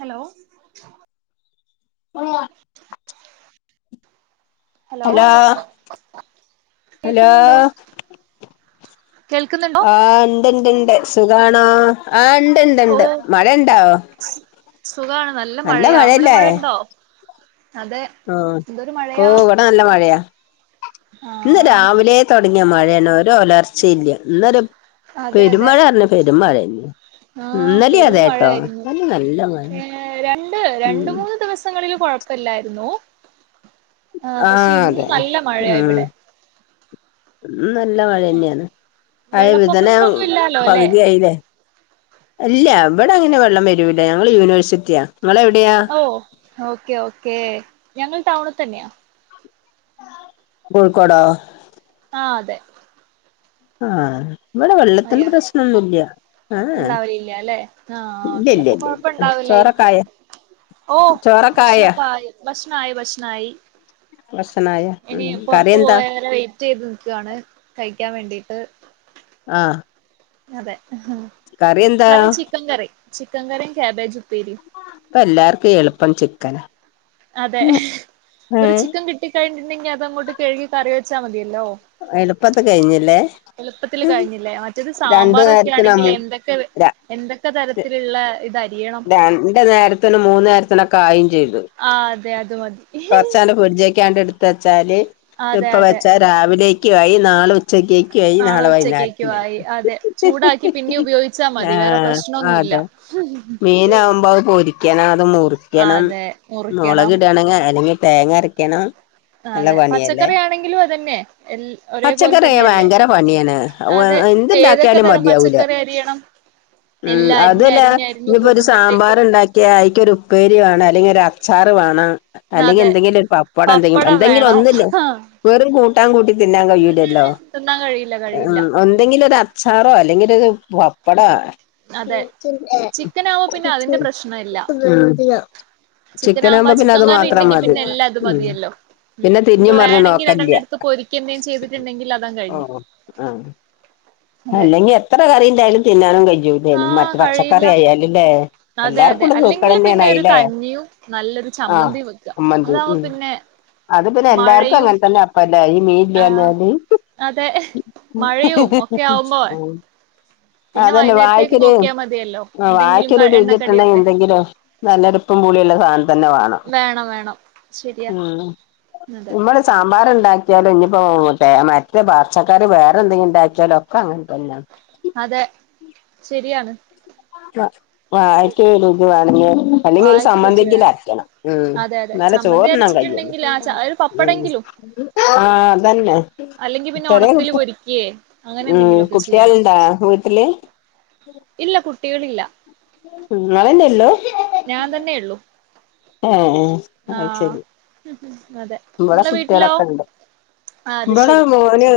Hello വടെ വാ hello hello കേക്കുന്നുണ്ടോ കേൾക്കുന്നുണ്ടോ ആഹ് ഉണ്ട്ണ്ട്ണ്ട് സുഖണോ ആ ഓ ഉണ്ട്ണ്ട്ണ്ട് മഴ ഇണ്ടാവോ സുഖാണ് നല്ല മഴയാ അവിടെ മഴ ഉണ്ടോ അതെ ആഹ് എന്തൊരു ഇപ്പോ മഴയാ എവിടെ നല്ല മഴയാ ഇണ്ട് ആഹ് രാവിലെ തുടങ്ങിയ മഴയാണ് ഒരുോ ഒലർച്ചയില്ല ഇന്നൊരു അതെ അതെ പെരുമാഴ പറഞ്ഞ പെരുമാഴന്നെ ആഹ് പെരും മഴായിരുന്നു നല്ല മഴ ഏഹ് രണ്ട് രണ്ട് ഉം മൂന്ന് ദിവസങ്ങളില് കുഴപ്പ ഇപ്പലായിരുന്നു ആ പക്ഷെ ഇന്ന് നല്ല മഴയ ഇവിടെ ഉം നല്ല മഴ തന്നെയാണ് പഴ മിധുനം വെള്ളപ്പൊക്കങ്ങളൊന്നും ഇല്ലാലോ അല്ലെ പകുതിയയില്ലേ ഇല്ല എവിടെ അങ്ങനെ വെള്ളം വരൂല്ല ഞങ്ങള് യൂണിവേഴ്സിറ്റിയാ നിങ്ങള് എവിടെയാ ഓഹ് ഓക്കേ ഓക്കേ ഞങ്ങൾ ടൗണിൽ തന്നെയാ കോഴിക്കോടോ ആ അതെ ആഹ ഇവിടെ വെള്ളത്തിന്റെ പ്രശ്നോ ന്നുല്ല്യ ഇണ്ടാവില്ല അല്ലെ ആഹ ഇല്ല ഓക്കേ ഇല്ല അപ്പൊ ഇല്ല കൊഴപ്പ ഇല്ല ഇണ്ടാവൂലായിരിക്കും ചോറൊക്കായ ഓഹ് ചോറൊക്കായ ഭക്ഷണഒകെ ആയി ഭക്ഷണയി ഭക്ഷണയി ഭക്ഷണായ ഉം ഇനി പോർത്ത് കറിയെന്താ പോയരെ വെറ്റ്യ്ത് നിക്കാണ് കഴിക്കാൻ വേണ്ടിട്ട് ആഹ് അതെ കറിയെന്താ കറി ചിക്കൻ കറി ചിക്കൻ കറിയും കാബേജ് ഉപ്പേരിം ഇപ്പ എല്ലാർക്കും എളുപ്പം ചിക്കനാ അതെ ഒരു ഏഹ് ചിക്കൻ കിട്ടിക്കഴിഞ്ഞട്ടുണ്ടെങ്കി അതങ്ങോട്ട് കഴുകി കറി വെച്ചാ മതിയല്ലോ എളുപ്പത് കഴിഞ്ഞില്ലേ എളുപ്പത്തിൽ കഴിഞ്ഞില്ലേ മറ്റേത് രണ്ടു സാമ്പാറൊക്കെ നേരത്തിന് ആണെങ്കിൽ അമു എന്തൊക്കെ ര എന്തൊക്കെ തരത്തില്ള്ള ഇത് അരി യണം രണ്ടു നേരത്തിനും മൂന്ന് നേരത്തിനൊക്കായി ചെയ്തു ആ അതെ അത് മതി കൊറചാണ്ട് ഫീഡ്ജിൽക്കാണ്ടെട് ഇത് വച്ചാല് അതെ ഇപ്പ അതെ വെച്ചാല് രാവിലേക്കും ആയി നാളെ ഉച്ചക്കേക്ക് നാളെ ഉച്ചക്കേക്കു ആയി അതെ ചൂടാക്കി പിന്നെ ഉപയോഗിച്ചാ മതി വേറെ പ്രശ്നംന്നുമല്ല [inaudible] മീനാ വുമ്പൊ അത് പൊരിക്കണം അത് മുറിക്കണം അതെ മുറിക്കണം മുളകിടേണെങ്കി അല്ലെങ്കിൽ തേങ്ങര അരക്കണം നല്ല അതെ പണിയല്ലേ പച്ചക്കറി ആണെങ്കിലും അതന്നെ എൽ ഒരേപോലെ പച്ചക്കറിയ തന്നെയല്ലേ ഭയങ്കര പണിയാണ് അതെ ഏതൊക്കെ എന്തുണ്ടാക്കിയാലും തരം മതിയാവൂല പച്ചക്കറി അരിയണം ഉ എല്ലാം അതു അരിഞ്ഞ് ല്ല അരിഞ്ഞ് അരിഞ്ഞ് ഇനിയിപ്പോൊ ഒരു സാമ്പാർ കൂട്ടുമ്പോഴത്തേക്കും ഉണ്ടാക്കിയ അയിക്ക് ഒരു ഉപ്പേരി വേണം അല്ലെങ്കിൽ ഒരു അച്ചാറ് വേണം അല്ലെങ്കിൽ അതെ എന്തെങ്കിലും ഒരു പപ്പാടം എന്തെങ്കിലും പപ്പടം എന്തെങ്കിലും വേണം ഒന്നുല്ലേ ഉം വെറും കൂട്ടാൻ കൂട്ടി തിന്നാൻ കയ്യൂ ഉം ലല്ലോ ഉം തിന്നാൻ കഴിയില്ല കഴിയില്ല ഒന്ന് എന്തെങ്കില് ഒരു അച്ചാറോ അല്ലെങ്കിൽ ഒരു പപ്പടോ ചിക്കനാവുമ്പൊ പിന്നെ അതിന്റെ പ്രശ്ന ഇല്ല ഉം ചിക്കൻ ആവുപ്പോ ചിക്കനാകുമ്പോ പിന്നെ ചിക്കൻ അത് കറി മാത്രം ഉണ്ടെങ്കി മതി പിന്നെ എല്ലാ ഇത് ഉം മതിയല്ലോ ഉം പിന്നെ ഇപ്പൊ തിരിഞ്ഞും മറിഞ്ഞും വേണമെങ്കിൽ രണ്ട് എണം നോക്കലില്ല എടുത്ത് പൊരിക്കന്തേും ചെയ്തിട്ടുണ്ടെങ്കിൽ അതാങ്ങ് ഓ കഴിഞ്ഞു ആഹ് അല്ലെങ്കി എത്ര കറി ഉണ്ടായാലും തിന്നാനും കഴിഞ്ഞൂില്ലേനും ആഹ് മറ്റ് പച്ചക്കറി കഴിയില്ല ആയാല്ല്ലേ അതെ അതെ അല്ലെങ്കിൽ പിന്നെ ഒരു കഞ്ഞിയും നല്ലൊരു ആഹ് ചമ്മന്തിയും വെക്കുക ചമ്മന്തി അതാവ് ഉം പിന്നെ അത് പിന്നെ എല്ലാർക്കും മഴയും അങ്ങനെ തന്നെ അപ്പല്ലെ ഈ മീൻ ഇല്ല്യാ ആഹ് ഞ്ഞാല് അതെ മഴയും ഒക്കെ ആവുമ്പോ [unintelligible] പിന്നെ അതന്നെ വൈകുന്നേരത്തേക്ക് വായക്കാരൂ നോക്കിയാൽ മതിയല്ലോ ആഹ് എന്തെങ്കിലും ക വായക്കാരു രുചിട്ടണാക്കിൽ എണ്ണക്കടിയൊക്കെ എന്തെങ്കിലോ നല്ലരുപ്പുംപുളിയുള്ള സാധനം തന്നെ വേണം വേണം ശരിയാ അതെ ഉ നമ്മ സാമ്പാർ ഉണ്ടാക്കിയാലും ഇനിയിപ്പോ മറ്റേ പാച്ചക്കാറി വേറെ എന്തെങ്കിലും ഉണ്ടാക്കിയാലോ അത് അങ്ങനെതന്ന അതെ ശരിയാണ് വായിക്കൊരു രുചിവേണമെങ്കിൽ അല്ലെങ്കിൽ വായക്ക് രുചി ഒരുചമ്മന്തിങ്കിൽ വേണം അരക്കണം ഉ അതെ അതെ ന്നാലെ ചമ്മന്തി ചോറുണ്ണാൻ ണാൻ കഴ്യോളു അരച്ചിട്ടുണ്ടെങ്കിൽ ആ ച ഒരു പപ്പടെങ്കിലും ആഹ് അതന്നെ അല്ലെങ്കിൽ പിന്നെ ഇത്രര ഉണക്കല് കുട്ട പൊരിക്കേ അങ്ങനെ ഉം എന്തെങ്കിലുമൊക്കെ ചെയ്യണം കുട്ടിയാള്ണ്ടോ വീ വിട്ടില് ഇല്ല കുട്ടികളില്ല ഇങ്ങൾന്നേ ഉള്ളു ഞാൻ തന്നെ ഉള്ളു ഓ അയ്ശരി ഉം അതെ ഇവിടെ നിങ്ങളെ വീട്ടിലോ കുട്ടികളൊക്കെ ഉണ്ട് ആ അത് ഇവിടെ ശരി മോന്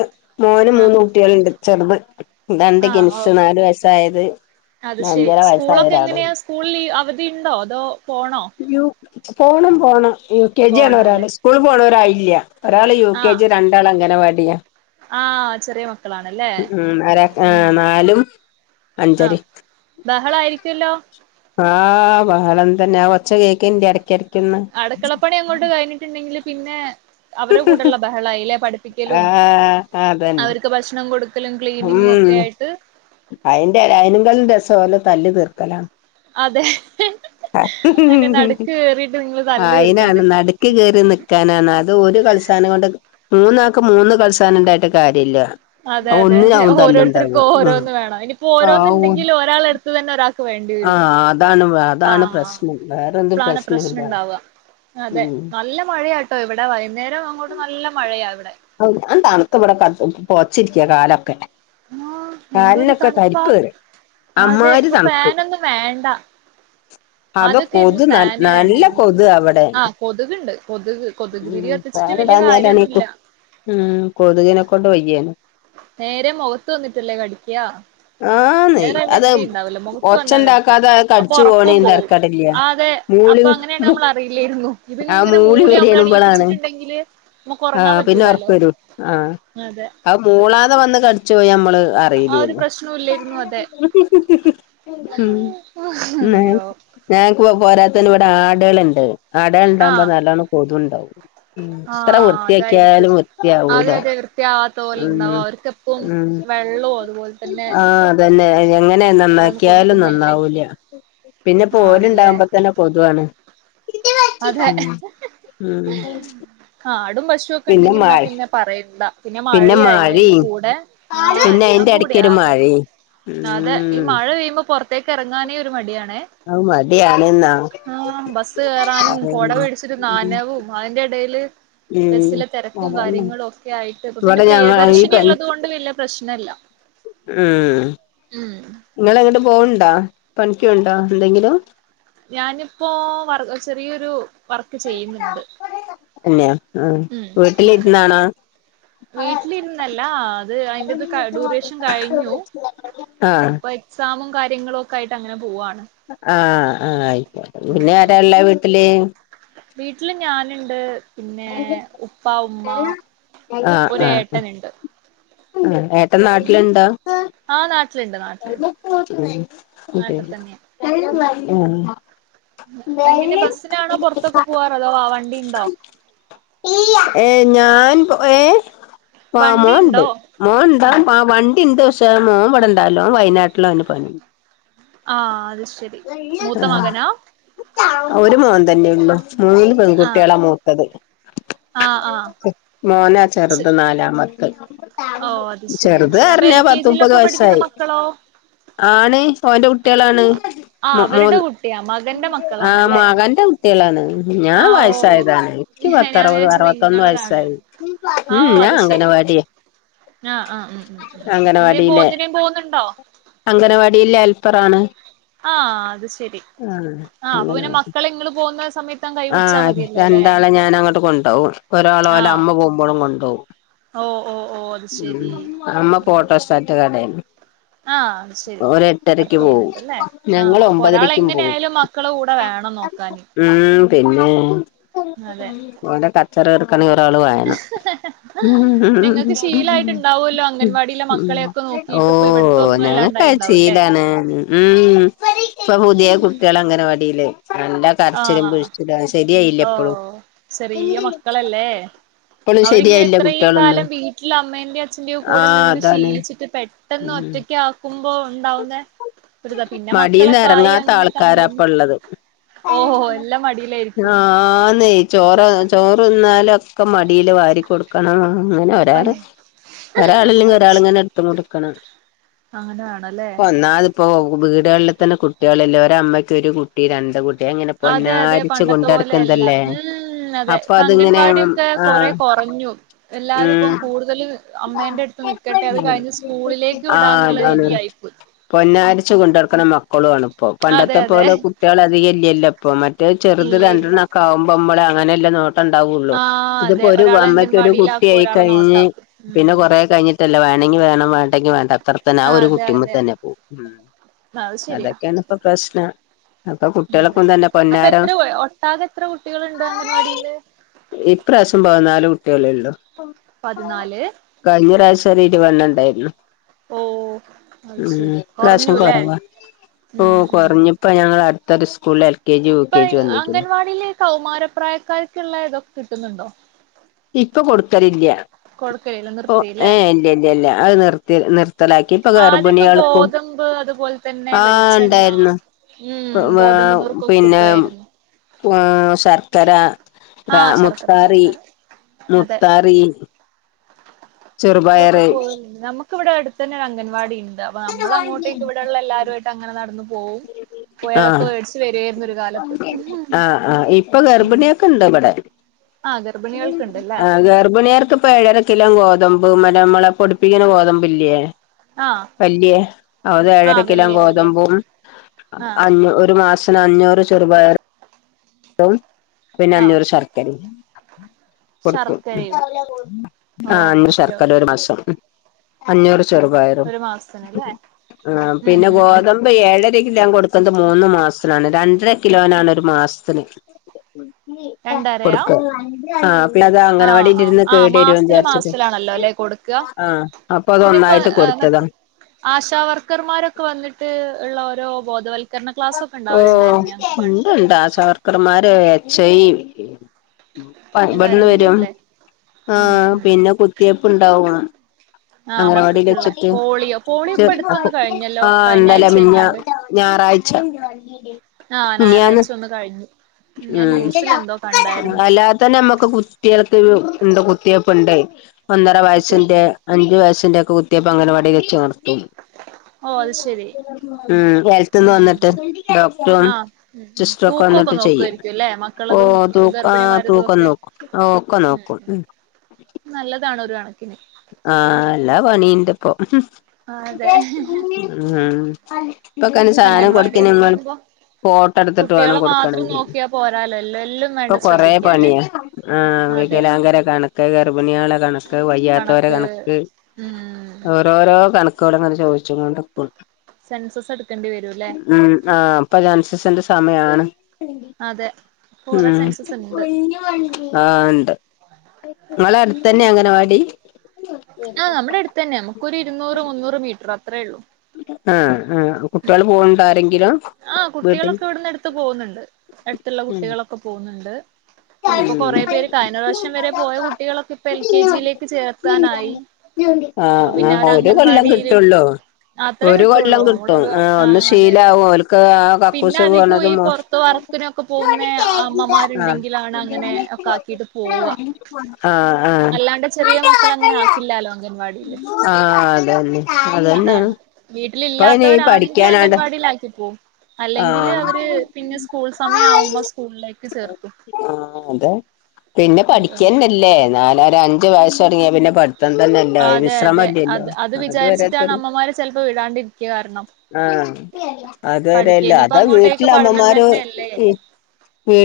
മോന് ആ മൂന്ന് കുട്ടിയാള്ണ്ട് ചെറുത് രണ്ട് ആ ഓ കിൻസ് നാാലു വയസായത് അത് ശെ സ്കൂളോക്ക എങ്ങനെയാ സ്കൂളി അവധിയിണ്ടോ? അതോ പോണോ? യു പോണം പോണം യു കെ ജി ആണ് പോണോ അല്ലേ ഒരാള് സ്കൂള് പോണാേരായില്ല ഒരാള് യു ആ കെ ജി രണ്ടാൾ അംഗനവാടിയാ. ആ ചെറിയ മക്കളാണല്ലേ ഉം ഉം ഒരാ ഉം നാലും അഞ്ചെരിം ബഹളായിരിക്ക്യുല്ലോ ആഹ് ബഹളം തന്നെ ആഹ് ഒച്ച കേക്കേണ്ട് എടെക്കെട് അടുക്കള പണി അങ്ങോട്ട് കഴിഞ്ഞിട്ട് ഇണ്ടെങ്കില് പിന്നെ അവരെ കൂടെള്ള ബഹളായില്ലേ. പഠിപ്പിക്കലും ആഹ് അതന്നെ അവര്ക്ക് ഭക്ഷണം കൊട്ക്കലും ക്ലീനിങ്ങും ഉം ഒക്കെ ആയിട്ട് അയിന്റെ അയിനേകാലും രസം ഓലേ തല്ല് തീർക്കലാ. അതെ അതിന്റെ നടുക്ക് കേറിയിട്ട് നിങ്ങള് തല്ല് തീർക്കണ്ടേ ആയിനാണ് നട് ക്ക് കേയറി നിക്കാനാണ് അത് ഒരു കളിസാനം കൊണ്ട് മൂന്നാക്ക് മൂന്ന് കളിസാനംണ്ടായ്ട്ട് കാര്യല്ലാ അതെ അതെ അതെ ഓരോര്ത്തര്ക്ക് ഉം ഓരോന്ന് വേണം ഇനിപ്പോ ഓരോന്ന് ആവും ഇണ്ടെങ്കിലും ഒരാളെ ഇത് തന്നെ ഒരാക്ക് വേണ്ടി വെരും ആഹ് അതാണ് അതാണ് ആഹ് പ്രശ്നം വേറെന്ത് ഇപ്ലാണ് പ്രശ്നം പ്രശ്നമില്ല ഇണ്ടാവ. അതെ ഉം നല്ല മഴയാട്ടോ ഇവ്ടെ വൈന്നേരം അങ്ങോട്ട് നല്ല മഴയാ വ്ടെ ഔ ഞാൻ തണ്ത്ത് വ്ടെ ക പോത്ച്ചിരിക്ക്യാ കാലൊക്കെ ആഹ് എന്തൊരു കാല്നൊക്കെ തണുപ്പാ തരിപ്പേറി അതെ അമ്മായ്രി ഇപ്പൊ തണ്പ്പ് ഫാനൊന്നും വേണ്ട അതൊ ആദ്യൊക്കെ ആയിരുന്നു കൊതു ന ഫാന് നല്ലാ വേണ്ടിയിരുന്നത് കൊതുവാ വടെ ആഹ് കൊതുകുണ്ട് കൊതുക് കൊതുക് ഉം തിരി കത്തിച്ചിട്ട് വലിയ ഫാന്ടാഞ്ഞാലാണ് ഈ കാര്യൊന്നുല്ല കൊത് ഉം കൊത്ക്നെ കൊണ്ട് വയ്യേനും നേരെ മാെഖത്ത് വന്നിട്ടല്ലേ കടിക്ക്യാ ആന്ന് വേറെ അത് എവെടിംണ്ടാവില്ലാ മുഖത്ത് വന്നാ കടിക്ക്യാ ഒച്ചണ്ടാക്കാതെ അപ്പൊ കടിച്ചു ഒറാെക്കും പോണേന് പോവും തരക്കേടില്ല ആഹ് അതെ മൂളി അപ്പൊ അങ്ങനെയാണ് നമ്മള് അറീല്ല്യേര്ന്നു ഇത് ആ ഇങ്ങെനെ മൂളി അമ്മളെ വരേണുമ്പളാണ് എണീയിപ്പിച്ചിട്ട്ണ്ടെങ്കില് മ്മക്ക് ആ ഒർങ്ങാൻ പറ്റ് പിന്നെ ഒർക്കെരും ആഹ് അത് മൂളാതെ വന്ന് കട്ച്ചാേയാ മ്മള് ആ ഒരു അറീല്ല്യേന്നു പ്രശ്നവും ഇല്ലായിരുന്നു അതെ ഉം ന്നാ അയ്യോ ഞങ്ങക്ക് പോ പോരാത്തേന് വടെ ആടേള്ണ്ട് ആടേൾ ഇണ്ടാമ്പോ ആഹ് നല്ലോണം കൊതു ഇണ്ടാവും. ഉം എത്ര ആഹ് അതായിരിക്കും വൃത്തിയാക്കിയാലും വൃത്തിയാവൂല. അതെ [unintelligible] ഉം ഉണ്ടാവും അവർക്കെപ്പും ഉം വെള്ളവും അതുപോലെ തന്നെ ആഹ് അതെന്നെ എങ്ങനെ നന്നാ ഓരോന്ന് ക്ക്യാലും കൊടുക്കുന്നതല്ലേ നന്നാവൂല്ല്യാ പിന്നെ പ്പൊ ആണല്ലേ ഓല്ണ്ടാവുമ്പോ തന്നെ കൊതുആണ്. അതെ ഉം ഉം കാടും പശു പിന്നെ ഒക്കെണ്ടെങ്കി ന്നാ മഴ പിന്നെ പറെയെണ്ടാ പിന്നെ മഴയും ആയ്ലെ അയ്ന്റെ കൂടെ ആഹ് പിന്നെ എല്ലാം അയിന്റെ കൂടി ഇടക്കൊരു ആകെ മഴയും അതെ ഈ ഉം മഴ പെയ്യ്മ്പോ പോറത്തേക്ക് എറങ്ങാനേ ഒര് മടിയാണേ. അത് മടിയാണ്ന്നാ ആഹ് ബസ്സ് കേറാനും കൊട പറയണ്ട് പിടിച്ചിട്ട് നനവും മകന്റെ എടേല് ഉം ബെസ്സ്ലെ തേരക്കും അതന്നെ കാര്യങ്ങളും ഒക്കെ ആയിട്ട് പ്പൊ പിന്നെ ഇവിടെ ഞങ്ങ ഈ പ പ്രിയദേർശിനി ഇള്ളത് കൊ ണ്ട് വല്ല്യാ പ്രശ്നല്ലാ ഉം ഇങ്ങള് എങ്ങട്ടും പോവുണ്ടോ? പണിക്കിണ്ടോ എന്തെങ്കിലും ഞാന്പ്പോ വർ ചെറിയൊരു വർക്ക് ചെയ്യ്ന്ന്ണ്ട് ന്ന്യോ ആഹ് വീട്ടിലിര്ന്നാണോ വീട്ടിലിരുന്നല്ലാ അത് അയിന്റെ ഇത് ഡ്യൂറേഷൻ കഴിഞ്ഞു ആഹ് ഇപ്പ ക്സാമും കാര്യങ്ങളും ഒക്കെ ആയിട്ടങ്ങനെ പോവാണ് ആഹ് ആഹ് അയ്ക്കോട്ടേ പിന്നെ ആരാള്ളെ വീട്ടില് വീട്ട്ല് ഞാന് ണ്ട്. പിന്നേ ഉപ്പാ, ഉമ്മാ ഒര് ഏട്ടന്ണ്ട് ഉം ഏട്ടെൻ നാട്ട്ൽണ്ടോ ആ നാട്ടിലുണ്ട് നാട്ടിലുണ്ട് നാട്ടിൽ തന്നെയാ [unintelligible] എങ്ങനെ ബസ്സ്നാണോ പോർത്തൊക്കെ പോവാറ് അതോ ആഹ് വണ്ടിണ്ടോ? എഹ് ഞാൻ പൊ ഏഹ് ആഹ് വണ്ടി മോൻണ്ട് ഉണ്ടോ മോൻ ഉം ഇണ്ടാവും ആഹ് വണ്ടിണ്ട് പശ്ശെ മോംവടെ - അല്ലോംവയനാട്ടില ഓന് പണി. ആഹ് അത്ശെരി. ആഹ് ഒരു മോൻതന്നെള്ളൂ. മൂന്ന് ആ പെങ്കുട്ട്യാളാ, മൂ ത്തത് ആ ആ മോനാ ചെറ്ത് നാലാമത്തഹ് ഓ അത് ശരി അത് ശരി അപ്പൊ ചെറ്ത്അറഞ്ഞ എൽ കെ പത്ത് മുപ്പത് ജിയിലൊക്കെ പഠിക്കുന്ന വയസായി. മക്കളോ ആണ് ഓന്റകുട്ട്യാളാണ്. ആ മൊ മോൻ അവരുടെ കുട്ടിയാ മകന്റെ ആഹ് മക്കളാണല്ലേ മകന്റെ കുട്ട്യാളാണ് ആ ഞാൻ ഓ വയസായതാണേയ് ഇക്ക് ഞാൻ പത്തറുവത് വിചാരിച്ചു അറവത്തൊന്ന് നിങ്ങളതാണ് വയസായി. ഉം ഉം ഞാൻ അങ്കലവാട്യേ. ആഹ് ആഹ് ഉം എന്തേലും പോക്ണ് എന്തിനേലും പോക്ന്ന്ണ്ടോ? അംഗനവാടില് ഹെൽപ്പറാണ്. ആഹ്‌ അത് ശരി. ആഹ്‌ ആ അപ്പൊ അങ്ങനാ? പിന്നെ മക്കളെ ഇങ്ങള് പോകുന്ന സമയത്ത് അങ്ങ് കൈ പിടിച്ചാ ആഹ് മതിയല്ലോ അല്ലെ രണ്ടാളെ ഞാനങ്ങട്ട് കൊണ്ടവും. ആ ഒരാളോലമ്മ പോവുമ്പളും കൊണ്ടോവും. ഓ ഓ ഓ അത് ശരി ഇമ് അമ്മ ഉം ഉം പോട്ടോസ്റ്റാറ്റ് ത്ത്കടേ ആ അത് ശരി ഓരെട്ടരക്ക് വർക്ക് പോവും. ചെയ്യുന്നുണ്ടല്ലേ ആ അപ്പൊ ഒരാൾ ഞങ്ങളൊമ്പതരക്കും എങ്ങനെ പോവും. ആയാലും മക്കളെ കൂടെ വേണം നോക്കാന് ഇമ്.. പിന്നെ. അതെ. ഓന്റെ തൽ- കച്ചറ തീർക്കണീഒരാള് വാണം നിങ്ങൾക്ക് [unintelligible] ശീലായിട്ടുണ്ടാവുമല്ലോ അംഗൻവാടിയിലെ മക്കളെയൊക്കെ നോക്കിയിട്ട് ഇപ്പൊ ഇവിടത്തെ ഓഹ് ഒന്നും ഞങ്ങക്കഹ് അല്ലാണ്ടായിണ്ടാവൂല്ലേ ചീലാണ്. ഇമ്... ഇപ്പൊ പുതിയ കുട്ട്യാളങ്കനവാടീലെയ്. നല്ല കരച്ചിലും ആഹ് പിഴിച്ചിലും അഹ് ഓ ശെര്യായില്ല്യപ്പളും. ചെറിയ മക്കളല്ലേ അവരിങ്ങനെ ഇത്രേം കാലം വീട്ടിലമ്മേന്റേം അച്ഛന്റെയും കൂടെ ആഹ് നിന്ന് അതാണ് ശീലിച്ചിട്ട് പെ- പെട്ടെന്ന് ഉം ഒറ്റക്കാക്കുംബൊ ഇണ്ടാവുന്നെ മടീന്നെറങ്ങാത്താൾക്കാരാപ്പള്ളത്. ഓഹോ ആഹ്. എല്ലാം മടിയിലായിരിക്കും ആന്നെ ചോറൊ ചോറ്ന്നാലൊക്കെ മടീല് വാരിക്കൊട് ക്കണം. അങ്ങനെ ഒരാള് അയ് ഒരാളല്ലെങ്കി അത് ഒരാള്ങ്ങനെ ശരി ഇട്ത്ത്ങ്ങോണ്ട്ക്കണം. അങ്ങനെ വാണംലെ? ഒന്നാത്പ്പൊ വീടാൾള്തന്നെ കുട്ട്യാള്ല്ല. ഒരമ്മക്കൊര് കുട്ടി രണ്ട് കു അതെ അതെ പണ്ടത്തപോലെല്ല ഉംമ് അതെ അപ്പൊ അതിങ്ങനെ ഇപ്പംഗൻവാഡ്യോക്കെ കൊറേ ആഹ് കൊറഞ്ഞു. എല്ലാരുപ്പൊ ഉം കൂട്തല്. അമ്മേന്റെട്ത്ത് ന്ക്കട്ടെ അത് കഴിഞ്ഞ് സ്കൂളിലേക്ക് വിടാന്ന്ള്ള രീതിയായിപ്പോയി. പൊന്നാര്ച്ച് കൊണ്ടടക്ക്ണ മക്കളും ആണ് പ്പൊ അതെ പണ്ടത്തെ അതെ പോലൊ- കുട്ട്യാളധികല്ല്യല്ലോപ്പൊ മറ്റഹ്‌ ചെറ്ത് ഇല്ല ഇല്ല രണ്ടെണ്ണോക്കാവുബൊ ഇമ്മളങ്ങനെ- ഇല്ല നോട്ടണ്ടാവൊള്ളു ആഹ് ഇത്പ്പൊ അതെ ഒരു ഒരാളെ അമ്മക്കൊരു അംഗൻവാടിയിലാക്കും ഒരാളെ കുട്ട്യായിക്കയിഞ്ഞ് നോട്ടാക്കും പിന്നെ ഉം കൊറേ കയിഞ്ഞ്ട്ടല്ലെ വാണെങ്കി വാണം വാണ്ടെങ്കി വാണ്ട. അത്രത്തന്നെ ആഹ് ഒര് അതെ അതെ കുട്ടിമ്മത്തനന്നെക്കും അത് അതൊക്കേണ്പ്പൊ പ്രെഷ്ന- അപ്പെത്രെ ഒട്ടാകെത്രെ കുട്ടികള്ണ്ട് അംഗൻവാടിയില്? ഇപ്രാവശ്യം പതനാല് കുട്ട്യാളേള്ളൂ. പതിനാല് കഴിഞ്ഞ പ്രാവ്ശൊര് ഇര് വതെണ്ണണ്ടായിര്ന്നു. ഓ അത് ഇമ്.. ശരി ഇപ്രാവശ്യം കൊറഞ്ഞൂല്ലേ കൊറവാ ഉം ഓഹ്‌ ഉം കൊറഞ്ഞ് ഇപ്പ ഞങ്ങളെ അടുത്തൊരുസ്കൂളിലെൽ. ഇപ്പയ് അംഗൻവാടീല് കൗമാരപ്രായക്കാർക്ക്ള്ളെ ഇതൊക്കെ കിട്ട്ന്ന്ണ്ടോ? ഇപ്പൊ കൊടുക്കലില്ല്യ. കൊടുക്കലില്ല ഓഹ്‌ നിർത്തില്ലേ ഏയേ ഇല്ല്യ ഇല്ല്യ ഇല്ല. അഹ് നിർത്യെ നിർത്തലാക്കി. ഇപ്പൊ ഗർഭിണികൾക്കും. അത്പോൽത്തന്നെ ആ വെളിച്ചെണ്ണ ഉണ്ടായിരുന്നു ഇമ്.... ഗോതമ്പ്നൂർക്കൊക്കെ കിട്ടുായിരുന്നു. ആഹ് ശർക്കര കാ ആഹ് ശർക്കര മുത്താറി ശർക്കര അതെ മുത്താറി അതൊക്കെ ചെറുപയറ് പോവും നമ്മക്ക് ഇവടെ എട്ത്തെന്നെ ഒരംഗൻവാടി ഇണ്ട് അപ്പൊ നമ്മളങ്ങോട്ടേക്ക്‌ ഇവടള്ളെല്ലാരൂആയിട്ട- അങ്ങനെ നടന്ന് പോവും. പോയി അതൊക്കെ ആഹ് മേടിച്ച് വരുവായിരുന്നു ഒരു കാലത്ത് ആഹ് ആഹ് ഇപ്പൊ ഗർഭിണിയൊക്കെ ഉണ്ട് ഇവിടെ ആഹ ഗർഭി ആഹ് ഗർഭിണിയർക്ക് പട ക്കില ഗോതമ്പ് മര നമ്മളെ പൊടിപ്പിക്കുന്ന ഗോതമ്പ് ഇല്ലേ ആഹ് പില്യേ അത് ഏഴര ആഹ് കിലോ വല്യ വല്യ ഗോതമ്പും ആഹ് ഒരു മാസത്തി അഞ്ഞൂറ് ചെറുപയർ പ്പം പിന്നെ ആഹ് അഞ്ഞൂറ് ശർക്കരയും കൊടുക്കും ശർക്കരയും ഓ ആ അഞ്ഞൂറു ഓക്കെ ശർക്കര ഓക്കെ ഒരു മാസം അഞ്ഞൂറ് ചെറുപായറും ഒരു മാസത്തിനല്ലേ ഉം പിന്നെ ഉം ഉം ഗോതമ്പ ഇപ്പം ഏഴരക്കിലോ ഞാൻ കൊടുക്കുന്നത് മൂന്ന് മാസത്തിനാണ് രണ്ടര കിലോനാണ് ഒരു മാസത്തിന് രണ്ടരയാ കൊടുക്ക ആ അപ്പ അതാ ആഹ് ആഹ് അങ്ങനെവാടിരുന്ന് ആഹ് കേടു വരു മാസത്തില് വിചാരിച്ചത് മാസത്തിലാണല്ലോ അല്ലെ കൊടുക്കുക ആഹ് അപ്പൊ അത് ഒന്നായിട്ട് കൊടുത്തതാ ആശാവർക്കർമാരൊക്കെ വന്നിട്ട് ഉള്ള ഓരോ ബോധവൽക്കണം ഓ ഉണ്ട് ഉണ്ട് ആശാവർക്കരന്മാര് എച് ഐ പപടന്ന് എല്ലാരും വരും വരൂല്ലേ ഉം ആഹ് ഉം പിന്നെ കുത്തിവയ്പ്പ് ഉണ്ടാവും ആഹ് അങ്ങനവാടിൽ മക്കൾക്കുള്ള വെച്ചിട്ട് പോളിയോ പോളിയോ ഇപ്പ അടുത്തൊന്ന് കഴിഞ്ഞല്ലോ ആഹ കഴിഞ്ഞ ഇന്നലെ ആഴ്ച മിനിഞ്ഞ എങ്ങാണ്ട് ഞായറാഴ്ച ആഹ് മിനിഞ്ഞാന്ന് ഞായറാഴ്ച ഒന്ന് കഴിഞ്ഞു ഞാൻ ന്യൂസിൽ എന്തോ കണ്ടായിരുന്നു ആ അല്ലാത തന്നെ നമ്മുക്ക് കുട്ടികൾക്ക് ഉണ്ട് കുത്തിയപ്പുണ്ട് ഒന്നര വയസ്സിന്റെ കുത്തിവെപ്പുണ്ട് അഞ്ചു വയസ്സിൻന്റെറെ ഒക്കെ കുത്തിവയ്പ്പ് അംഗനവാടി വെച്ചു നിർത്തും ഓ അത് ശെരി ഉം ഹെൽത്ത്ന്ന് വന്നിട്ട് അങ്ങനെണ്ട് ഡോക്ടറും ആഹ് ഉം ഉം സിസ്റ്ററ് ഒക്കെ തൂക്കൊക്കെ വന്നിട്ട് ചെയ്യും നോക്കുവായിരിക്കും അല്ലേ ഓ മക്കളതും തൂ ആ ഗർഭിണിമാരതും തൂക്കന്ന് ഒക്കെ നോക്കും ആ ഒക്കെ നോക്കും നല്ലതാണ് ഒരു കണക്കിന് ആഹഎല്ലാ പണിണ്ട്പ്പ അതെ ഉം ഇപ്പൊക്കെ സാധനം കൊടുക്ക അംഗൻവാടിന്ന് നിങ്ങള് പറയുമ്പോ ഫോട്ടടുത്തിട്ട് വേണം കുട്ടികളെ മാത്രം കൊടുക്കണെങ്കില് നോക്കിയാ പോരാലോ എല്ലോ എല്ലും ഇപ്പൊ വേണ്ട കൊറേ ശ്രദ്ധിക്കാ അല്ലെ പണിയാ ആഹ് അതെ വികലാങ്കര കണക്ക് ഗർഭിണിയാള കണക്ക് വയ്യാത്തോര കണക്ക് ഉം ഓരോരോ കണക്കോട്ങ്ങനെ ചോദിച്ചണ്ട സെൻസസ് എടുക്കേണ്ടി വരൂല്ലേ ഉ ആഹഇപ്പൊ സെൻസസിന്റെ സമയാണ് അതെ കൊറേ ഉം സെൻസസ് ഉണ്ട് ആഹ് ഉണ്ട് നിങ്ങളെ അടുത്തന്നെ അംഗനവാടി ആഹ് നമ്മുടെ അടുത്തന്നെ നമുക്കൊരു ഇരൂറ് മുന്നൂറ് മീറ്ററും അത്രേ ഉള്ളൂ ആഹ ആ കുട്ടികള് പോകുണ്ട ആരെങ്കിലും ആഹ് വീട്ടിന്ന് കുട്ടികളൊക്കെ ഇവിടുന്ന് എടുത്ത് പോകുന്നുണ്ട് അടുത്തുള്ള ഉം കുട്ടികളൊക്കെ പോകുന്നുണ്ട് പിന്നെപ്പോ ഉം കൊറേ പേര് കഴിഞ്ഞ വർഷം വരെ പോയ കുട്ടികളൊക്കെ ഇപ്പ എൽ കെ ജിയിലേക്ക് ചേർക്കാനായി അപ്പൊ ആഹ് പിന്നെ ആഹ് അവര് ഒരു കൊല്ലം അംഗൻവാടിയില് കിട്ടുള്ളൂ അത്രേ ഒരു കൊല്ലം കിട്ടുള്ളൂ കിട്ടും നമ്മളരു ഒന്ന് ആഹ് അതെ അതെ ശീലാവും ഓൽക്ക് ആ പിന്നെ കക്കൂസ് അധികം ഈ പോണതും പുറത്ത് വർക്ക്നൊക്കെ പോകുന്ന ആഹ് അമ്മമാരുണ്ടെങ്കിൽ ആണ് അങ്ങനെ ഒക്കെ ആക്കിട്ട് പോവ ആഹ് ആഹ് അല്ലാതെ ചെറിയ മക്കളെ അങ്ങനെ ആക്കില്ലല്ലോ അംഗൻവാടിയിൽ ആഹ് അതന്നെ അതന്നെയ വീട്ടില് ഇല്ലാത്തവരാണെങ്കിൽ അംഗൻവാടിയിലാക്കിപ്പോവും അല്ലെങ്കില് അവര് ആഹ് പിന്നെ സ്കൂൾ സമയം ആവുമ്പോ സ്കൂളിലേക്ക് ചേർക്കും ആഹ് അതെ പിന്നെ പഠിക്കന്നല്ലേ നാലര അഞ്ചു വയസ്സ് തുടങ്ങിയ പിന്നെ പഠ മത്തം തന്നെയല്ലേ അതെ അതെ വിശ്രമല്ലേല്ലോ അത് അത് വിചാരിച്ചിട്ടാണ് വരാത്തൊരു അമ്മമാര് ചെലപ്പോ വിടാണ്ടി കാരണം ആഹ് അതുവരെല്ല പഠിക്കനിപ്പ അതാ അങ്ങോട്ടേക്ക് വീട്ടിലെ പഠനം അമ്മമാര് തന്നെയല്ലേ വീ